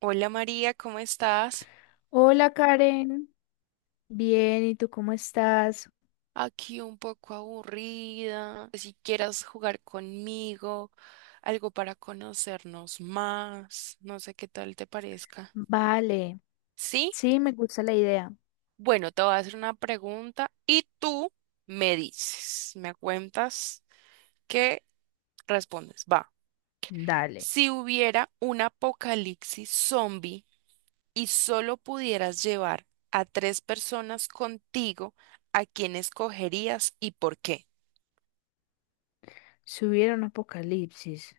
Hola María, ¿cómo estás? Hola Karen, bien, ¿y tú cómo estás? Aquí un poco aburrida. Si quieras jugar conmigo, algo para conocernos más, no sé qué tal te parezca. Vale, ¿Sí? sí, me gusta la idea. Bueno, te voy a hacer una pregunta y tú me dices, me cuentas qué respondes. Va. Dale, Si hubiera un apocalipsis zombie y solo pudieras llevar a tres personas contigo, ¿a quién escogerías y por qué? si hubiera un apocalipsis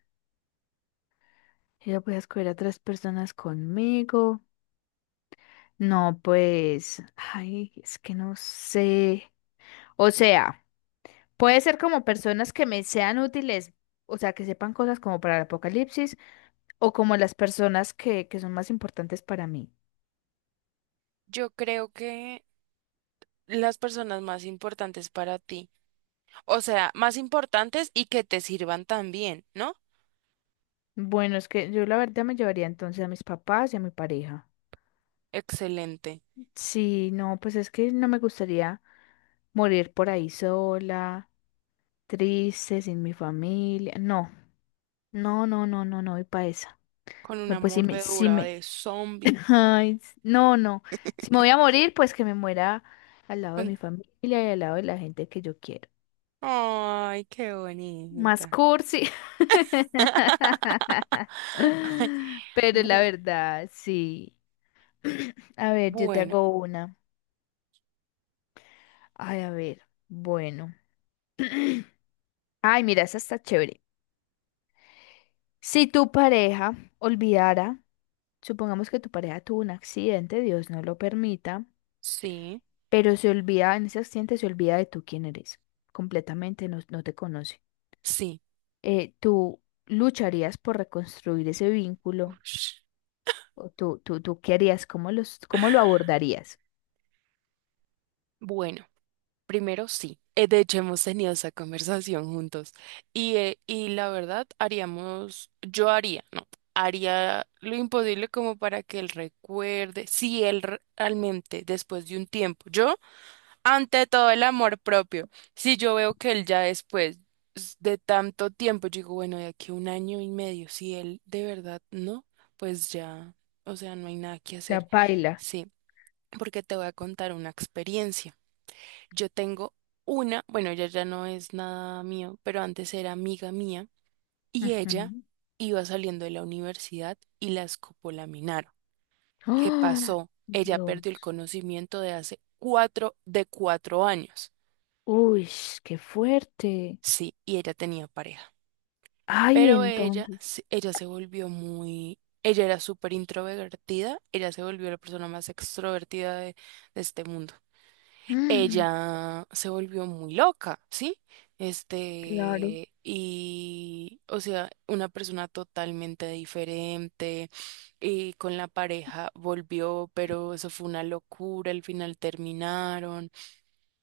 y yo voy a escoger a tres personas conmigo. No, pues, ay, es que no sé. O sea, puede ser como personas que me sean útiles, o sea, que sepan cosas como para el apocalipsis o como las personas que son más importantes para mí. Yo creo que las personas más importantes para ti, o sea, más importantes y que te sirvan también, ¿no? Bueno, es que yo la verdad me llevaría entonces a mis papás y a mi pareja. Excelente. Sí, no, pues es que no me gustaría morir por ahí sola, triste, sin mi familia. No, no, no, no, no, no, y para esa. Con No, una pues si me, si mordedura me, de zombie. ay, no, no. Si me voy a morir, pues que me muera al lado de con- mi familia y al lado de la gente que yo quiero. Ay, qué Más bonita. cursi. Pero la Bu- verdad, sí. A ver, yo te bueno, hago una. Ay, a ver, bueno. Ay, mira, esa está chévere. Si tu pareja olvidara, supongamos que tu pareja tuvo un accidente, Dios no lo permita, sí, pero se olvida, en ese accidente se olvida de tú quién eres, completamente no, no te conoce. sí. ¿Tú lucharías por reconstruir ese vínculo? Ush. ¿O tú qué harías? Cómo lo abordarías? Bueno. Primero, sí. De hecho, hemos tenido esa conversación juntos. Y la verdad, haríamos, yo haría, no, haría lo imposible como para que él recuerde, si él realmente, después de un tiempo, yo, ante todo el amor propio, si yo veo que él ya después de tanto tiempo, yo digo, bueno, de aquí a un año y medio, si él de verdad no, pues ya, o sea, no hay nada que La hacer. paila. Sí, porque te voy a contar una experiencia. Yo tengo una, bueno, ella ya no es nada mío, pero antes era amiga mía y ella Ujú. iba saliendo de la universidad y la escopolaminaron. ¿Qué ¡Ah! pasó? Ella perdió el Dios. conocimiento de hace cuatro, de 4 años. Uy, qué fuerte. Sí, y ella tenía pareja. Ay, Pero ella, entonces. Ella se volvió muy, ella era súper introvertida, ella se volvió la persona más extrovertida de este mundo. Mm, Ella se volvió muy loca, ¿sí? claro. Este, y, o sea, una persona totalmente diferente, y con la pareja volvió, pero eso fue una locura, al final terminaron,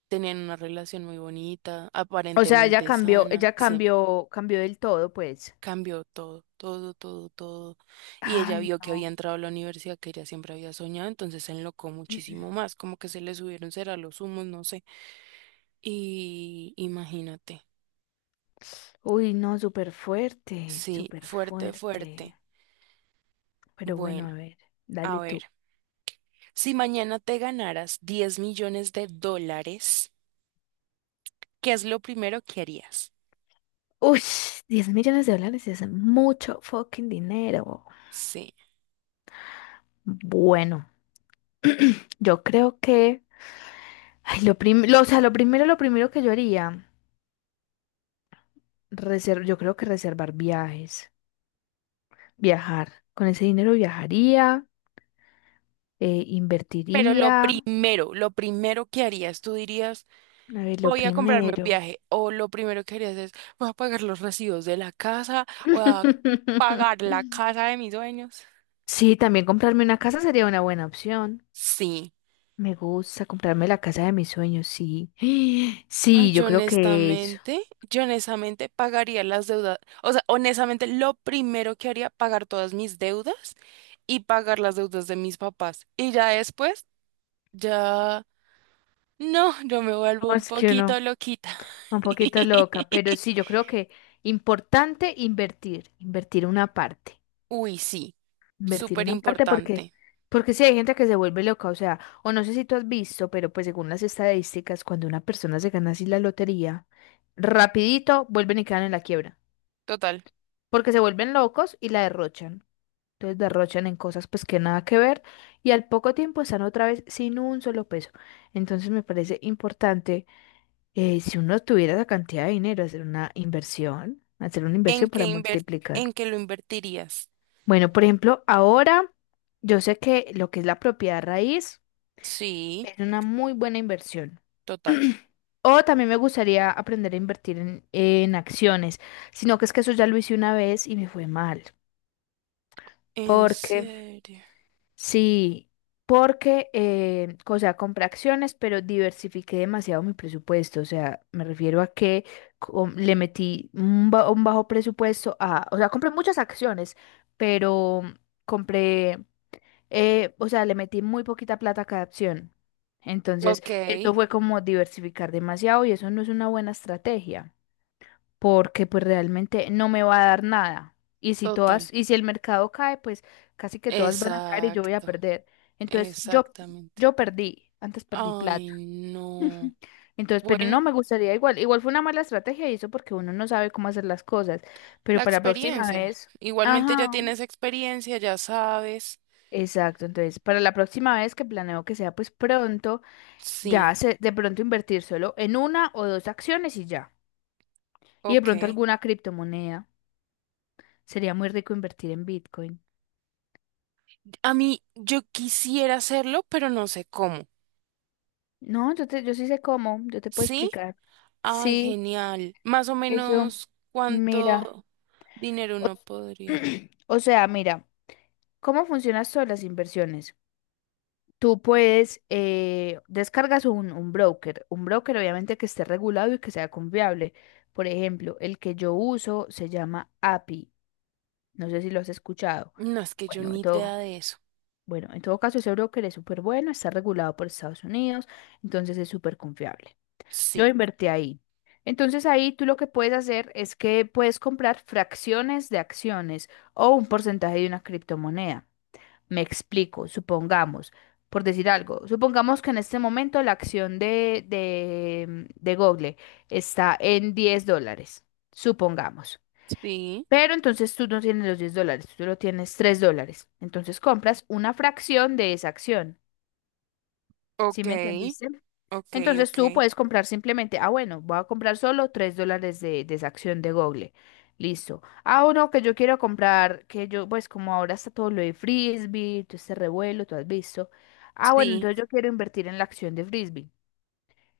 tenían una relación muy bonita, O sea, aparentemente sana, ella sí, cambió, cambió del todo, pues. cambió todo, todo, todo, todo. Y ella Ay, vio que había no. entrado a la universidad que ella siempre había soñado, entonces se enlocó muchísimo más, como que se le subieron será los humos, no sé. Y imagínate, Uy, no, súper fuerte, sí, súper fuerte, fuerte. fuerte. Pero bueno, a Bueno, ver, a dale ver, tú. si mañana te ganaras $10 millones, ¿qué es lo primero que harías? Uy, 10 millones de dólares es mucho fucking dinero. Sí, Bueno, yo creo que, ay, o sea, lo primero que yo haría, yo creo que reservar viajes, viajar. Con ese dinero viajaría, pero invertiría. Lo primero que harías, tú dirías, A ver, lo voy a comprarme un primero. viaje, o lo primero que harías es, voy a pagar los recibos de la casa, voy a pagar la casa de mis dueños. Sí, también comprarme una casa sería una buena opción. Sí. Me gusta comprarme la casa de mis sueños, sí. Ay, Sí, yo creo que eso. Yo honestamente pagaría las deudas, o sea, honestamente lo primero que haría, pagar todas mis deudas y pagar las deudas de mis papás. Y ya después, ya, no, yo me vuelvo No, un es que no, poquito loquita. un poquito loca, pero sí, yo creo que importante invertir, invertir una parte, Uy, sí, invertir súper una parte porque, importante. porque sí hay gente que se vuelve loca, o sea, o no sé si tú has visto, pero pues según las estadísticas, cuando una persona se gana así la lotería, rapidito vuelven y quedan en la quiebra, Total. porque se vuelven locos y la derrochan. Entonces derrochan en cosas pues que nada que ver y al poco tiempo están otra vez sin un solo peso. Entonces me parece importante si uno tuviera esa cantidad de dinero hacer una inversión, hacer una ¿En inversión qué para multiplicar. en qué lo invertirías? Bueno, por ejemplo, ahora yo sé que lo que es la propiedad raíz Sí, es una muy buena inversión. total. O también me gustaría aprender a invertir en acciones, sino que es que eso ya lo hice una vez y me fue mal, ¿En porque, serio? sí, porque, o sea, compré acciones, pero diversifiqué demasiado mi presupuesto. O sea, me refiero a que le metí un bajo presupuesto a, o sea, compré muchas acciones, pero compré, o sea, le metí muy poquita plata a cada acción. Entonces, Ok, esto fue como diversificar demasiado y eso no es una buena estrategia porque pues realmente no me va a dar nada. Total. Y si el mercado cae, pues casi que todas van a caer y yo voy a Exacto, perder. Entonces, yo, exactamente. yo perdí, antes perdí Ay, plata. no. Entonces, pero Bueno, no me gustaría igual. Igual fue una mala estrategia y eso porque uno no sabe cómo hacer las cosas. Pero la para la próxima experiencia. vez, Igualmente ya ajá. tienes experiencia, ya sabes. Exacto, entonces para la próxima vez que planeo que sea pues pronto, Sí, ya se, de pronto invertir solo en una o dos acciones y ya. Y de pronto ok. alguna criptomoneda. Sería muy rico invertir en Bitcoin. A mí, yo quisiera hacerlo, pero no sé cómo. No, yo sí sé cómo, yo te puedo ¿Sí? explicar. Ay, Sí, genial. Más o eso, menos, mira. ¿cuánto dinero O, uno podría? o sea, mira, ¿cómo funcionan todas las inversiones? Tú puedes, descargas un broker obviamente que esté regulado y que sea confiable. Por ejemplo, el que yo uso se llama API. No sé si lo has escuchado. No, es que yo Bueno, ni en todo, idea de eso. bueno, en todo caso, ese broker es súper bueno, está regulado por Estados Unidos, entonces es súper confiable. Yo Sí. invertí ahí. Entonces ahí tú lo que puedes hacer es que puedes comprar fracciones de acciones o un porcentaje de una criptomoneda. Me explico, supongamos, por decir algo, supongamos que en este momento la acción de Google está en 10 dólares, supongamos. Sí. Pero entonces tú no tienes los 10 dólares, tú solo tienes 3 dólares. Entonces compras una fracción de esa acción. ¿Sí Ok, me entendiste? ok, Entonces ok. tú puedes comprar simplemente, bueno, voy a comprar solo 3 dólares de esa acción de Google. Listo. Ah, uno que yo quiero comprar, que yo, pues como ahora está todo lo de Frisbee, todo este revuelo, tú has visto. Ah, bueno, Sí. entonces yo quiero invertir en la acción de Frisbee.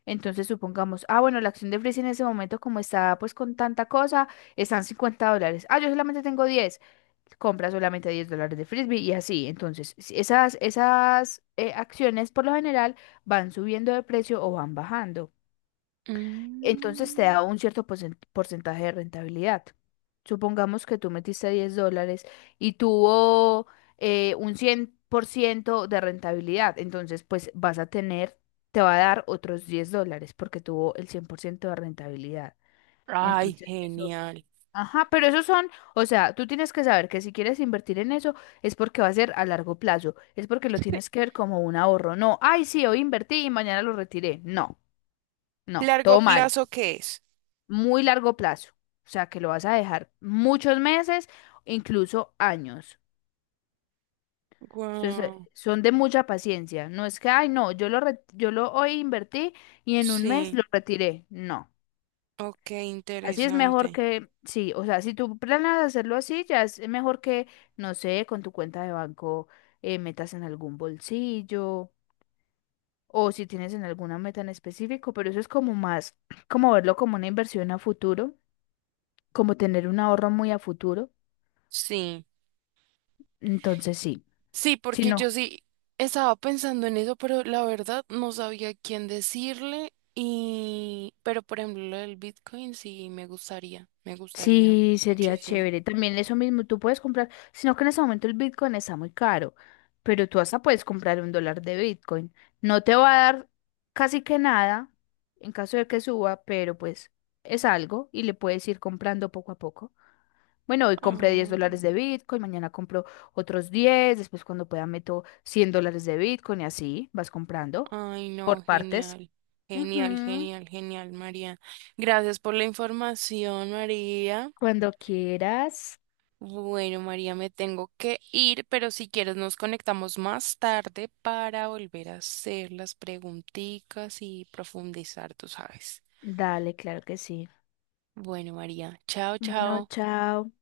Entonces supongamos, ah, bueno, la acción de Frisbee en ese momento, como está pues con tanta cosa, están 50 dólares. Ah, yo solamente tengo diez. Compra solamente 10 dólares de Frisbee y así. Entonces, si esas acciones por lo general van subiendo de precio o van bajando. Entonces te Mm. da un cierto porcentaje de rentabilidad. Supongamos que tú metiste 10 dólares y tuvo un 100% de rentabilidad. Entonces, pues vas a tener, te va a dar otros 10 dólares porque tuvo el 100% de rentabilidad. Ay, Entonces, eso, genial. ajá, pero esos son, o sea, tú tienes que saber que si quieres invertir en eso es porque va a ser a largo plazo, es porque lo Sí. tienes que ver como un ahorro. No, ay, sí, hoy invertí y mañana lo retiré. No, no, ¿Largo todo mal plazo qué es? muy largo plazo, o sea, que lo vas a dejar muchos meses, incluso años. Entonces, Wow, son de mucha paciencia. No es que, ay, no, yo lo hoy invertí y en un mes sí, lo retiré. No. ok, Así es mejor interesante. que, sí, o sea, si tú planeas hacerlo así, ya es mejor que, no sé, con tu cuenta de banco metas en algún bolsillo o si tienes en alguna meta en específico, pero eso es como más, como verlo como una inversión a futuro, como tener un ahorro muy a futuro. Sí, Entonces sí, sí, si porque no, yo sí estaba pensando en eso, pero la verdad no sabía quién decirle y, pero por ejemplo, lo del Bitcoin sí me gustaría sí sería muchísimo. chévere. También eso mismo, tú puedes comprar, sino que en ese momento el Bitcoin está muy caro, pero tú hasta puedes comprar 1 dólar de Bitcoin. No te va a dar casi que nada en caso de que suba, pero pues es algo y le puedes ir comprando poco a poco. Bueno, hoy compré 10 Ah, dólares de Bitcoin, mañana compro otros 10 después cuando pueda meto 100 dólares de Bitcoin y así vas comprando ay, por no, partes. genial, genial, Ujú, genial, genial, María. Gracias por la información, María. cuando quieras. Bueno, María, me tengo que ir, pero si quieres nos conectamos más tarde para volver a hacer las preguntitas y profundizar, tú sabes. Dale, claro que sí. Bueno, María, chao, Bueno, chao. chao.